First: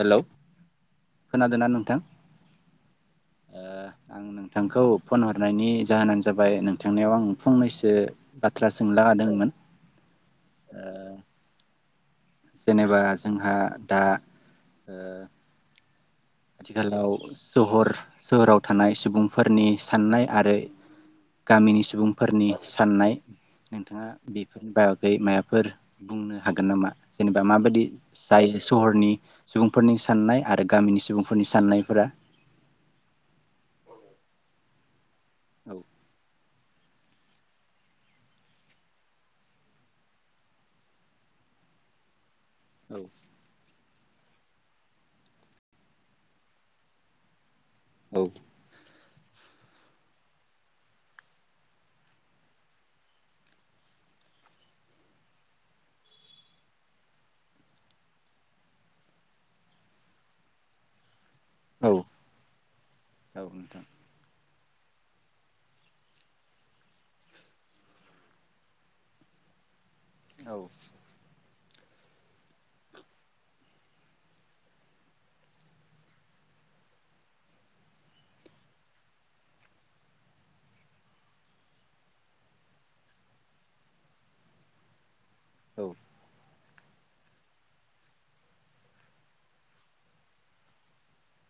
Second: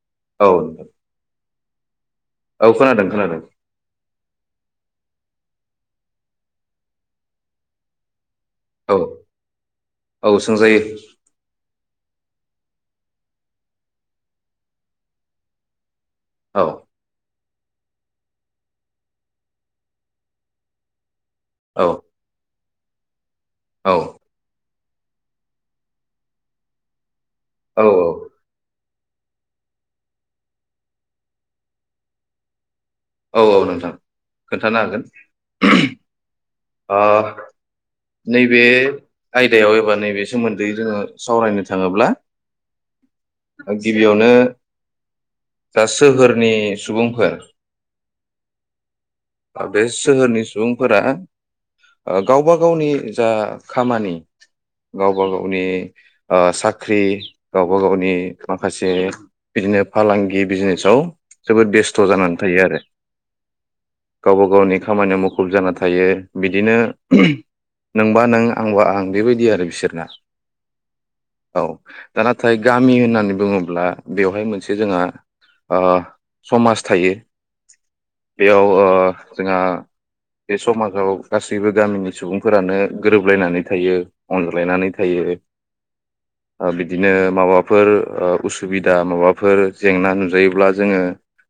Hello औ नोंथां खोनादोंना नों नोंथां औ खोनादों खोनादों ओ आं नोंथांखौ फन हरनायनि जाहोनानो जाबाय नोंथांनायाव आं फंनैसो बाथ्रा औ सोंला लादोंमोन औ सोंजायो ओ जेनेबा जोंहा दा औ आथिखाल सहर सोहोराव थानाय सुबुंफोरनि साननाय आरो गामिनि औ सुबुंफोरनि साननाय औ नोंथाङा बेफोरनि बागै माबाफोर बुंनो हागोन नामा जेनेबा औ माबाददि जायो सहरनि सुबुंफोरनि साननाय आरो गामिनि सुबुं आखुनि साननायफोरा औ औ नोंथां खोन्थानो हागोन औ [inaudible] नैबे आयदायाव एबा नैबे सोमोन्दै जोङो सावरायनो थाङोब्ला औ गिबियावनो दा सोहोरनि सुबुंफोर औ दा बे सोहोरनि सुबुंफोरा गावबा गावनि जा खामानि गावबा गावनि साख्रि गावबा गावनि माखासे बिदिनो फालांगि बिजनेसाव जोबोद औ बेस्थ' जानानै थायो आरो औ नोंथां गावबा गाव गवनि खामानियाव मुखुब जाना थायो बिदिनो नोंबा नों आंबा आं बेबायदि आरो बिसोरना औ औ दा नाथाय गामि होननानै बुङोब्ला बेवहाय मोनसे जोंहा ओ समाज थायो बेयाव ओ जोंहा बे समाजाव गासैबो गामिनि सुबुंफोरानो गोरोबलायनानै थायो अनज्लायनानै थायो औ ओ बिदिनो माबाफोर ओ उसुबिदा माबाफोर जेंना नुजायोब्ला जोङो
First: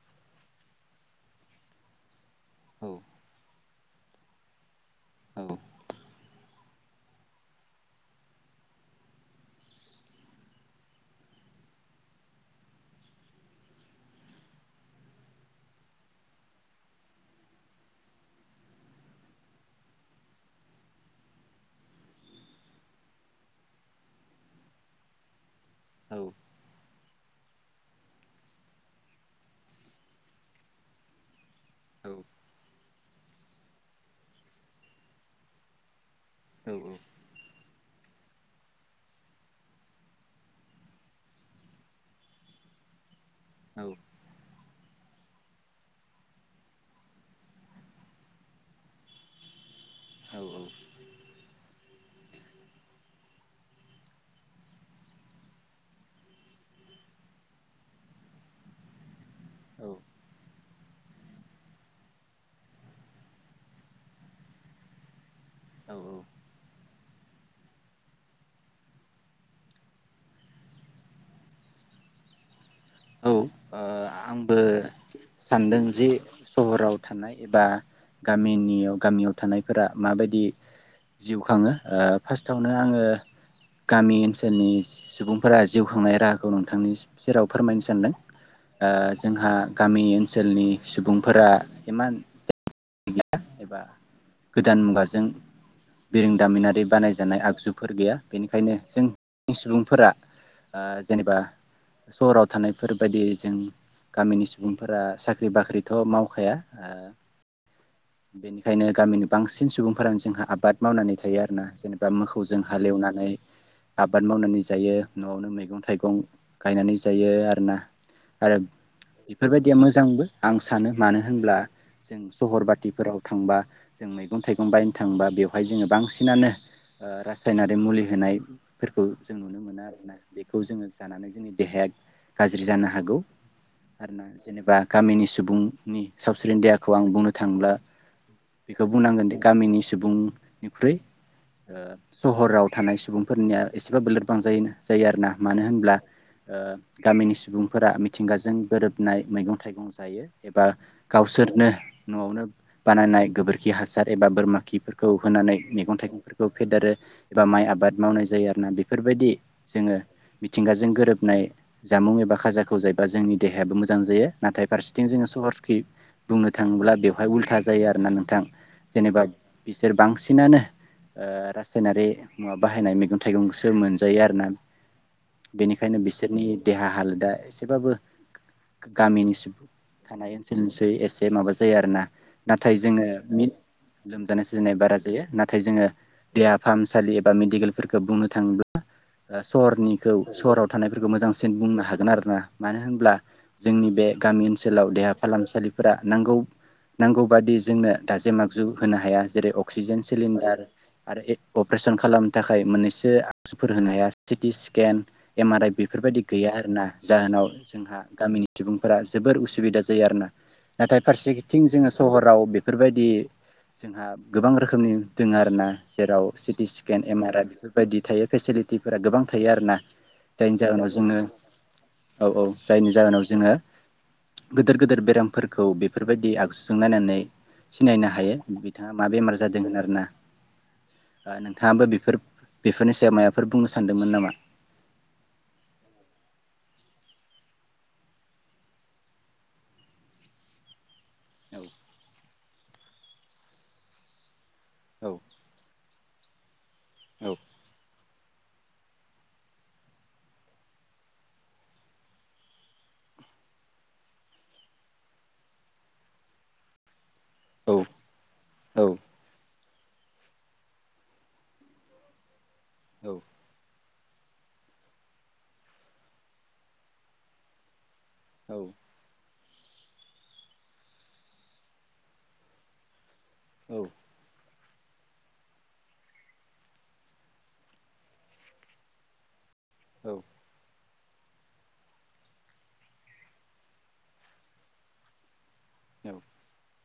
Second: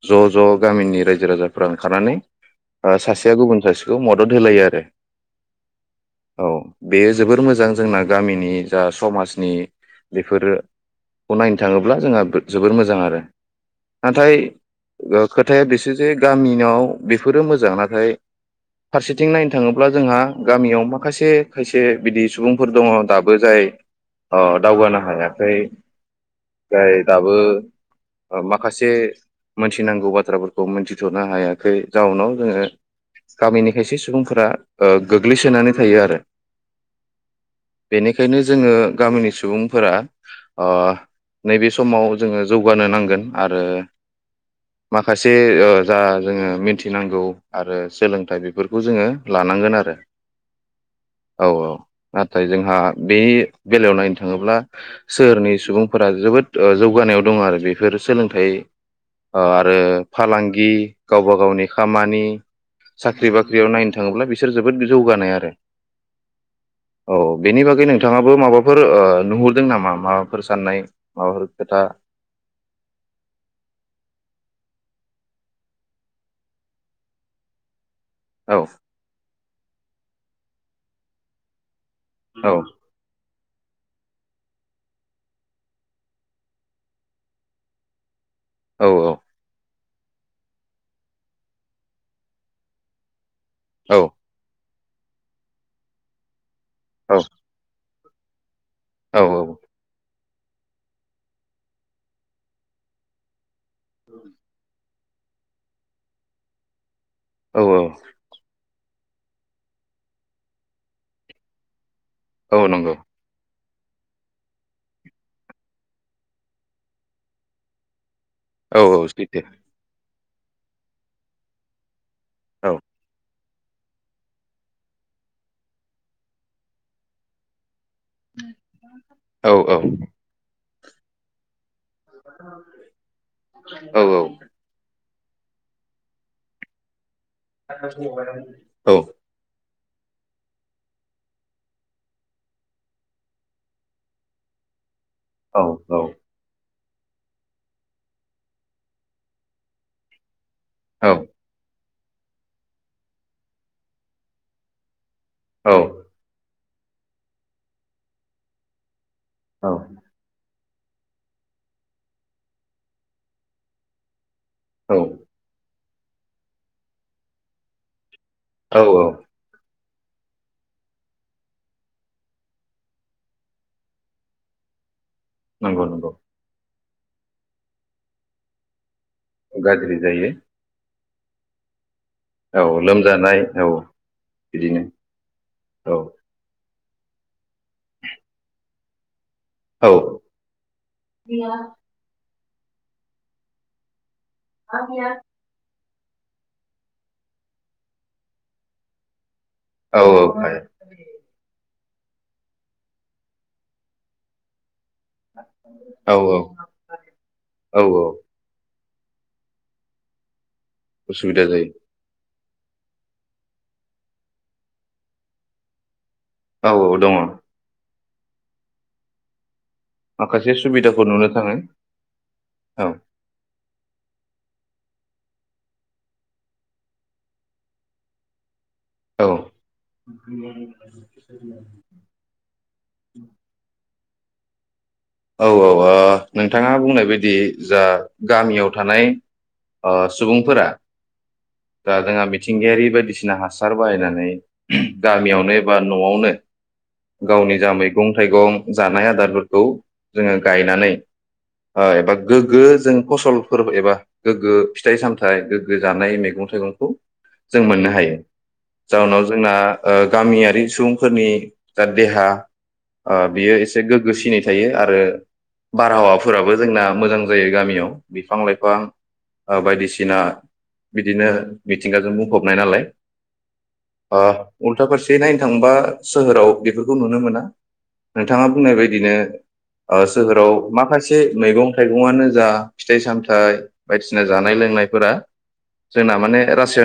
ज' ज' गामिनि रायजो राजाफ्रा ओंखारनानै औ ओ सासेया गुबुन सास खौ मदद होलायो आ रो औ औ बेयो जोबोर मोजां जोंना गामिनि जा समाजनि बेफोरोखौ नायनो थाङोब्ला जोंहा जोबोर मोजां आरो नाथाय ओ खोथाया बेसो जे गामियाव बेफोरो मोजां नाथाय फारसेथिं नायनो थाङोब्ला जोंहा गामियाव माखासे खायसे बिदि सुबुंफोर दङ दाबो जाय ओ दावगानो हायाखै औ फ्राय दाबो ओ माखासे मोनथिनांगौ बाथ्राफोरखौ मोनथिथ'नो हायाखै जाउनाव जोङो गामिनि खायसे सुबुं फ्रा गोग्लैसोनानै थायो आरो औ औ बेनिखायनो जोङो गामिनि सुबुंफोरा अ नैबे समाव जोङो जौगानो नांगोन आरो औ माखासे ओ जा जोङो मिनथिनांगौ आरो सोलोंथाइ बेफोरखौ जोङो लानांगोन आरो औ औ नाथाय जोंहा बे बेलायाव नायनो थाङोब्ला सोहोरनि सुबुंफोरा जोबोद ओ जौगानायाव दङ आरो बेफोर सोलोंथाइ ओ आरो फालां गि गावबा गावनि खामानि साख्रि बाख्रियाव नायनो थाङोब्ला बिसोर जोबोद जौगानाय आरो औ औ औ बेनि बागै नोंथाङाबो माबाफोर ओ नुहरदों नामा माबाफोर साननाय माबाफोर खोथा औ ओ आंबो सानदों जि सहराव थानाय एबा औ गामिनियाव गामियाव थानायफोरा माबायदि जिउ खाङो ओ फास्ट औ आवनो आङो गामि ओनसोलनि सुबुंफोरा जिउ खांनाय राहाखौ नोंथांनि सेराव फोरमायनो सानदों औ ओ औ जोंहा गामि ओनसोलनि सुबुंफोरा इमान [unintelligible] एबा औ गोदान मुगाजों बिरोंदामिनारि औ बानायजानाय आगजु फोर गैया बेनि खायनो जों औ नि सुबुंफोरा ओ जेनेबा सहराव थानायफोरबायदि जों गामिनि सुबुं फोरा साख्रि बाख्रिथ' मावखाया औ औ बेनिखायनो गामिनि बांसिन सुबुंफोरानो जोंहा आबाद मावनानै थायो आरोना जेनेबा बा औ मोसौजों नंगौ हालेवनानै आबाद मावनानै जायो न'आवनो मैगं थाइगं गायनानै जायो आरोना आरो औ औ सैथो बेफोर बायदिया मोजांबो आं सानो मानो होनब्ला जों सहर औ बाथिफोराव थांबा जों मैगं थाइगं बायनो थाङोबा बेवहाय जोङो बांसिनानो रासायनारि मुलि होनायफोरखौ जों औ नुनो औ मोनो आरोना बेखौ जोङो जानानै जोंनि देहाया गाज्रि जानो हागौ औ आरोना जेनेबा गामिनि सुबुंनि सावस्रिनि देहाखौ आं बुंनो थांब्ला बेखौ औ बुंनांगोन गामिनि सुबुंनिख्रुइ सहराव थानाय सुबुंफोरनिया एसेबाब लोरबां जायोना जायो आरोना मानो होनब्ला गामिनि सुबुंफोरा मिथिंगाजों गोरोबनाय मैगं थाइगं जायो एबा गावसोरनो न'आवनो बानायनाय गोबोरखि हासार एबा बोरमा खि खौ होनानै औ मैगं थाइगंफोरखौ फेदेरो एबा माइ आबाद मावनाय जायो आरो ना बेखौ बेफोरबायदि औ जोङो मिथिगाजों गोरोब नाय जामुं एबा खाजाखौ जायोबा जोंनि देहायाबो मोजां जायो नाथाय फारसेथिं जोङो सहरखै बुंनो थाङोब्ला बेवहाय उल्था जायो आरोना नोंथां औ जेनेबा बिसोर बांसिनानो रासायनारि माबा बाहायनाय मैगं थाइगंखौसो मोनजायो आरो ना बेनिखायनो नंगौ बेखायनो नंगौ बिसोरनि देहा हालोदा एसेबाबो गामिनिसो गाज्रि जायो थानाय ओनसोलनिसै एसे बे माबा जायो आरो ना औ नाथाय जोङो लोमजानाय औ लोमजानाय साजानाय बिदिनो बारा जायो नाथाय जोङो औ देहा फाहामसालि एबा मेडिकेलफोरखौ बुंनो थाङोब्ला ओ औ सहरनिखौ सरद थानायफोरखौ मोजांसिन बुंनो हागोन आरो‌ ना ना मानो होनब्ला जोंनि बे गामि ओनसोलाव देहा फाहामसालि फोरा नांगौ बादि जोंनो दाजेम आगजु होनो हाया जेरै अक्सिजेन औ सलिडार आरो अपारेशन खालामनो थाखाय मोननैसो आगजुफोर होनो हाया CT scan M R I औ बेफोरबायदि गैया आरोना जाहोनाव औ जोंहा औ गामिनि सुबुं फोरा जोबोर उसुबिदा जायो आरो ना नाथाय उसुबिदा फारसेथिं जायो जोङो सहराव बेफोरबायदि जोंहा गोबां रोखोमनि दङ आरो ना जेराव सिटि औ औ स्केन दङ एम आर आइ बेफोरबायदि थायो फेसिलिटिफोरा गोबां थायो आरो ना माखासे जायनि जाहोनाव सुबिदाखौ जोङो नुनो थाङो औ औ जायनि जाहोनाव जोङो गिदिर गिदिर बेरामफोरखौ बेफोरबायदि आगजुजों नायनानै सिनायनो हायो बिथाङा मा औ बेमार जादों होनो आरो ना औ नोंथाङाबोफोर बेफोरनि सायाव माबाफोर बुंनो सानदों मोन नामा औ औ नोंथाङा बुंनाय बायदि जा गामियाव थानाय सुबुंफोरा दा जोङा मिथिंगायारि बायदिसिना हासार बाहायनानै औ गामियावनो बा नआवनो औ गावनि जा मैगं थाइगं जानाय आदारफोरखौ जोङो गायनानै एबा गोग्गो जों फसलफोर एबा गोग्गो फिथाइ सामथाइ गोग्गो जानाय मैगं थाइगंखौ जों औ मोननो हायो औ जाहोनाव जोंना गामियारि सुबुंफोरनि जा देहा औ ओ बियो इसे गोग्गो सिनायाव थायो आरो आरो बारहावाफोराबो जोंना मोजां जायो गामियाव बिफां लाइफां ओ बायदिसिना बिदिनो मिथिंगाजों बुंफबनाय नालाय ओ उल्था फारसे नायनो थांबा सोहोराव बेफोरखौ नुनो मोना नोंथाङा बुंनाय बायदिनो ओ सोहोराव माखासे से मैगं थाइगंनो जा फिथाइ सामथायाइ बायदिसिना जानाय लोंनायफोरा जोंना माने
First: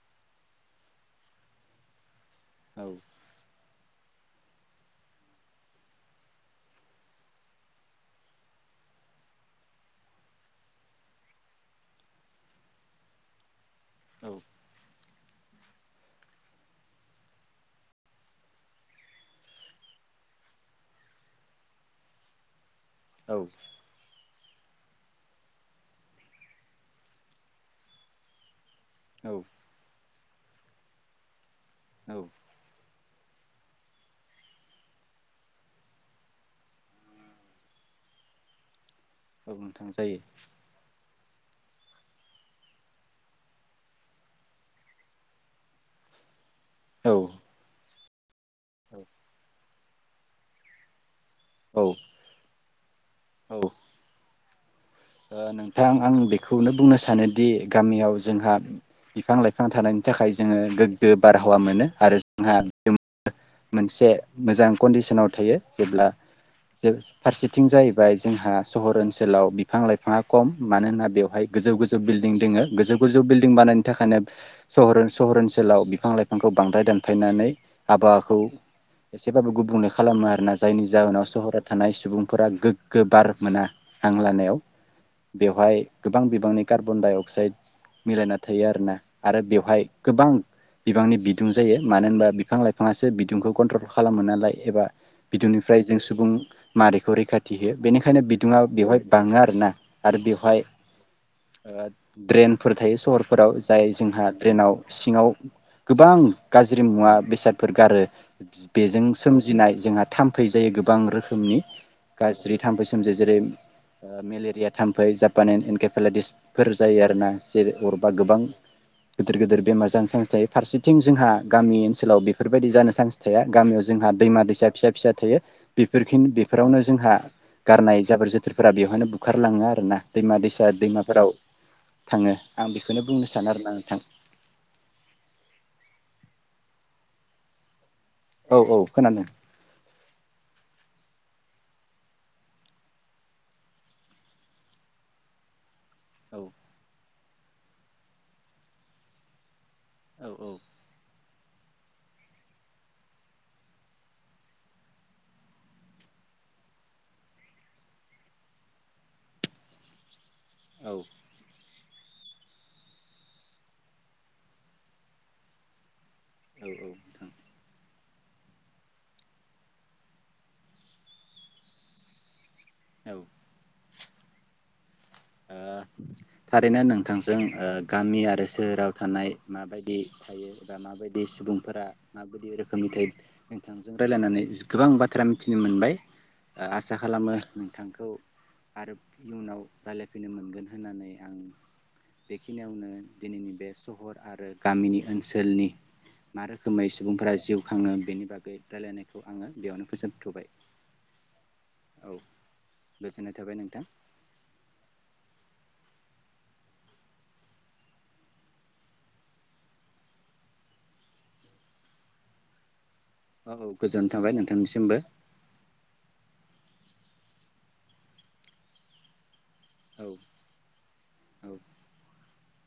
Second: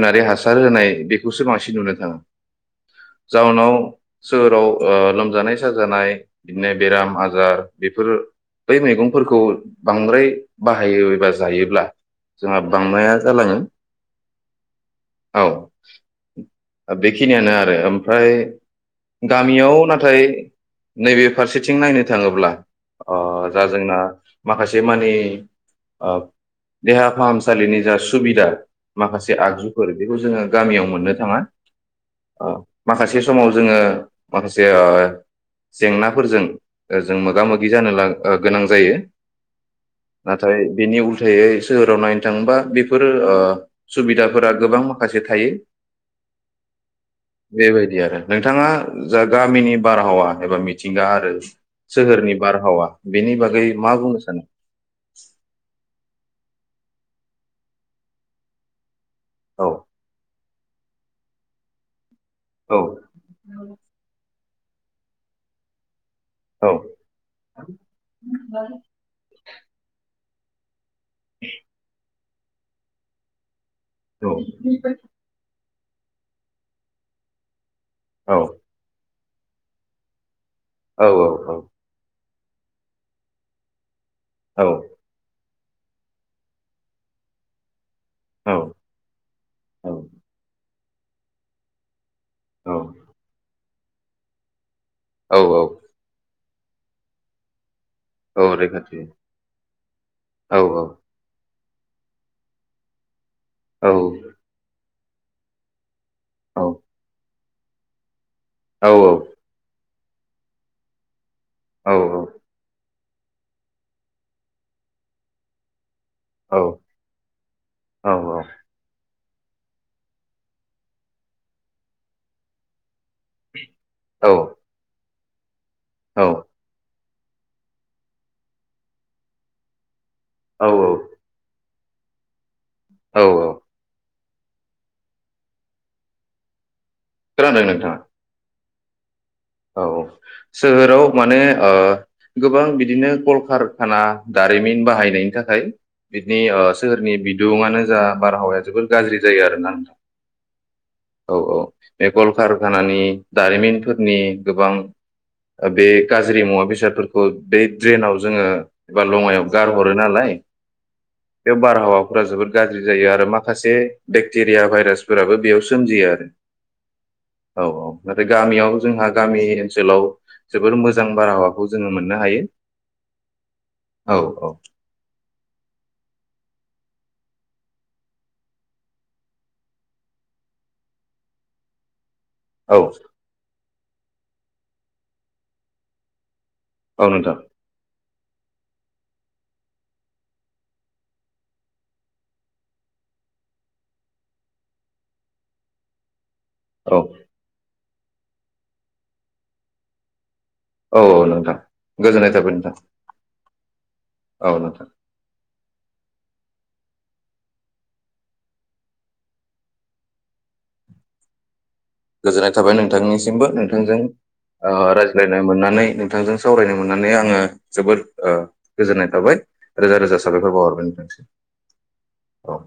नारि हासार होनाय बेखौसो बांसिन नुनो थाङो जाउनाव सोहोराव ओ लोमजानाय साजानाय बिदिनो बेराम आजार बेफोर बै मैगंफोरखौ बांद्राय बाहायोबा जायोब्ला जोंहा [unintelligible] जालाङो औ औ बेखिनियानो आरो ओमफ्राय गामियाव नाथाय नैबे फारसेथिं नायनो थाङोब्ला अ दा जोंना माखासे मानि ओ देहा फाहामसालिनि जा सुबिदा माखासे औ आगजुफोर बेखौ जोङो गामियाव मोननो थाङा औ ओ माखासे समाव जोङो माखासे ओ जेंनाफोरजों जों मोगा मो गि जानो गोनां जायो औ नोंथां जायो थायै सोहोराव नायनो थाङोबा बेफोर ओ सुबिदाफोरा गोबां माखासे थायो बेबायदि आरो नोंथाङा औ जा गामिनि बारहावा एबा मिथिंगा आरो औ सोहोरनि हावा बेनि बागै मा बुंनो सानो नोंथां आं बेखौ खौनो बुंनो सानोदि गामियाव जोंहा बिफां लाइफां औ थानायनि थाखाय जोङो गोग्गो बारहावा मोनो आरो आोंहा औ मोनसे मोजां कन्डिसनाव थायो जेब्ला औ फारसेथिं जाहैबाय जोंहा सहर ओनसोलाव बिां म [unintelligible] बेवहाय गोजौ गोजौ बिल्डिं गोजौ गोजौ बिल्दिं बानाय थाखाय औ सहर ओनसोलाव बि बिफां लाइफांखौ बांद्राय दानफायनानै औ आबहाबावाखौ एसेबाबो गुबुंले खालामो आरोना जायनि औ जाहोनाव सहराव थानाय सुबुं फोर गोग्गो बार मोना हांलानायाव औ औ [unintelligible] बेवहाय गोबां बिबांनि कार्बन डाइ अक्साइड मिलायना औ थायो आरोना आरो बेवहाय गोबां बिबांनि बिदुं जायो मानो होनबा बिफां लाइफाङासो बिदुंखौ कन्ट्रल खालामो नालाय एबा औ औ बिदुंनिफ्राय जों सुबुं मारैखौ रैखाथि होयो बेनिखायनो औ बिदुङा रैखाथि बेवहाय बाङो आरो आरो औ बेवहाय ड्रेनफोर थायो सहर फोराव औ जाय जोंहा ट्रेनाव सिङाव गोबां औ गाज्रि मुवा बेसाद फोर गारो औ बेजों सोमजिनाय जोंहा थाम्फै जायो गोबां रोखोम नि औ गाज्रि थाम बोसो एमजे जेरै [unintelligible] ओ मेलेरिया थाम्फै जापान एन औ फेलायटिसफोर जायो आरोना जेरै अरबा गोबां गोदिर गोदिर बेमार जानो चान्स थायो फारसेथिं जोंहा गामि ओनसोलाव बेफोरबायदि जानो चान्स थाया गामियाव जोंहा दैमा दैसा फिसा फिसा थायो बेफोरखि औ बेफोरावनो जोंहा गारनाय जाबोर जोथोरफोरा बेयाव ओंखाय बुखारलाङो आरो ना दैमा दैसा दैमाफोराव थाङो आं बेखौनो औ बुंनो औ सानो आरो ना नोंथां। खोनादों नोंथाङा औ औ खोनादों औ सोहोराव माने ओ गोबां बिदिनो कलकारखाना दारिमिन बाहायनायनि थाखाय औ बिदिनि सोरनि बि बिदुंयानो जा बारहावाया जोबोर गाज्रि जायो आरो ना नोंथाङा औ औ औ औ बे कल कारखानानि दारिमिनफोरनि गोबां बे गाज्रि मुवा बेसादफोरखौ बे ड्रेनाव जोङो एबा लङायाव गारहरो नालाय औ बेयाव बारहावा फोर जोबोद गाज्रि जायो आरो माखासे बेक्टेरिया भाइरासफोराबो बेयाव सोमजियो आरो औ नोंथां औ औ नाथाय गामियाव जोंहा गामि ओनसोलाव जोबोर मोजां बारहावाखौ जोङो मोननो हायो उम औ औ थारैनो नोंथांजों गामि आरो सोहोराव थानाय माबायदि थायो एबा माबायदि सुबुंफोरा माबादि औ रोखोमनि जायो रायजलायनानै गोबां बाथ्रा मिथिनो मोनबाय आसा औ खालामो नोंथां नोंथांखौ आरो इयुनाव [unintelligible] होफैनो मोनगोन होननानै आं बेखिनियावनो दिनैनि बे सहर आरो गामिनि ओनसोलनि मा रोखोमै औ सुबुंफोरा जिउ खाङो बेनि बागै रायलायनायखौ आङो बेयावनो फोजोबथबाय औ औ नोंथां औ गोजोननाय थाबाय नोंथां गोजोननाय थाबाय नोंथां औ गोजोननाय थाबाय नों नोंथांनिसिमबो औ औ नोंथांजों गोजोननाय थाबाय नोंथांनिसिमबो रायज्लायनो मोननानै नोंथांजों सावरायनो मोननानै आङो जोबोद गोजोननाय थाबाय रोजा औ रोजा साबायखर बावहरबाय नोंथांसिम औ औ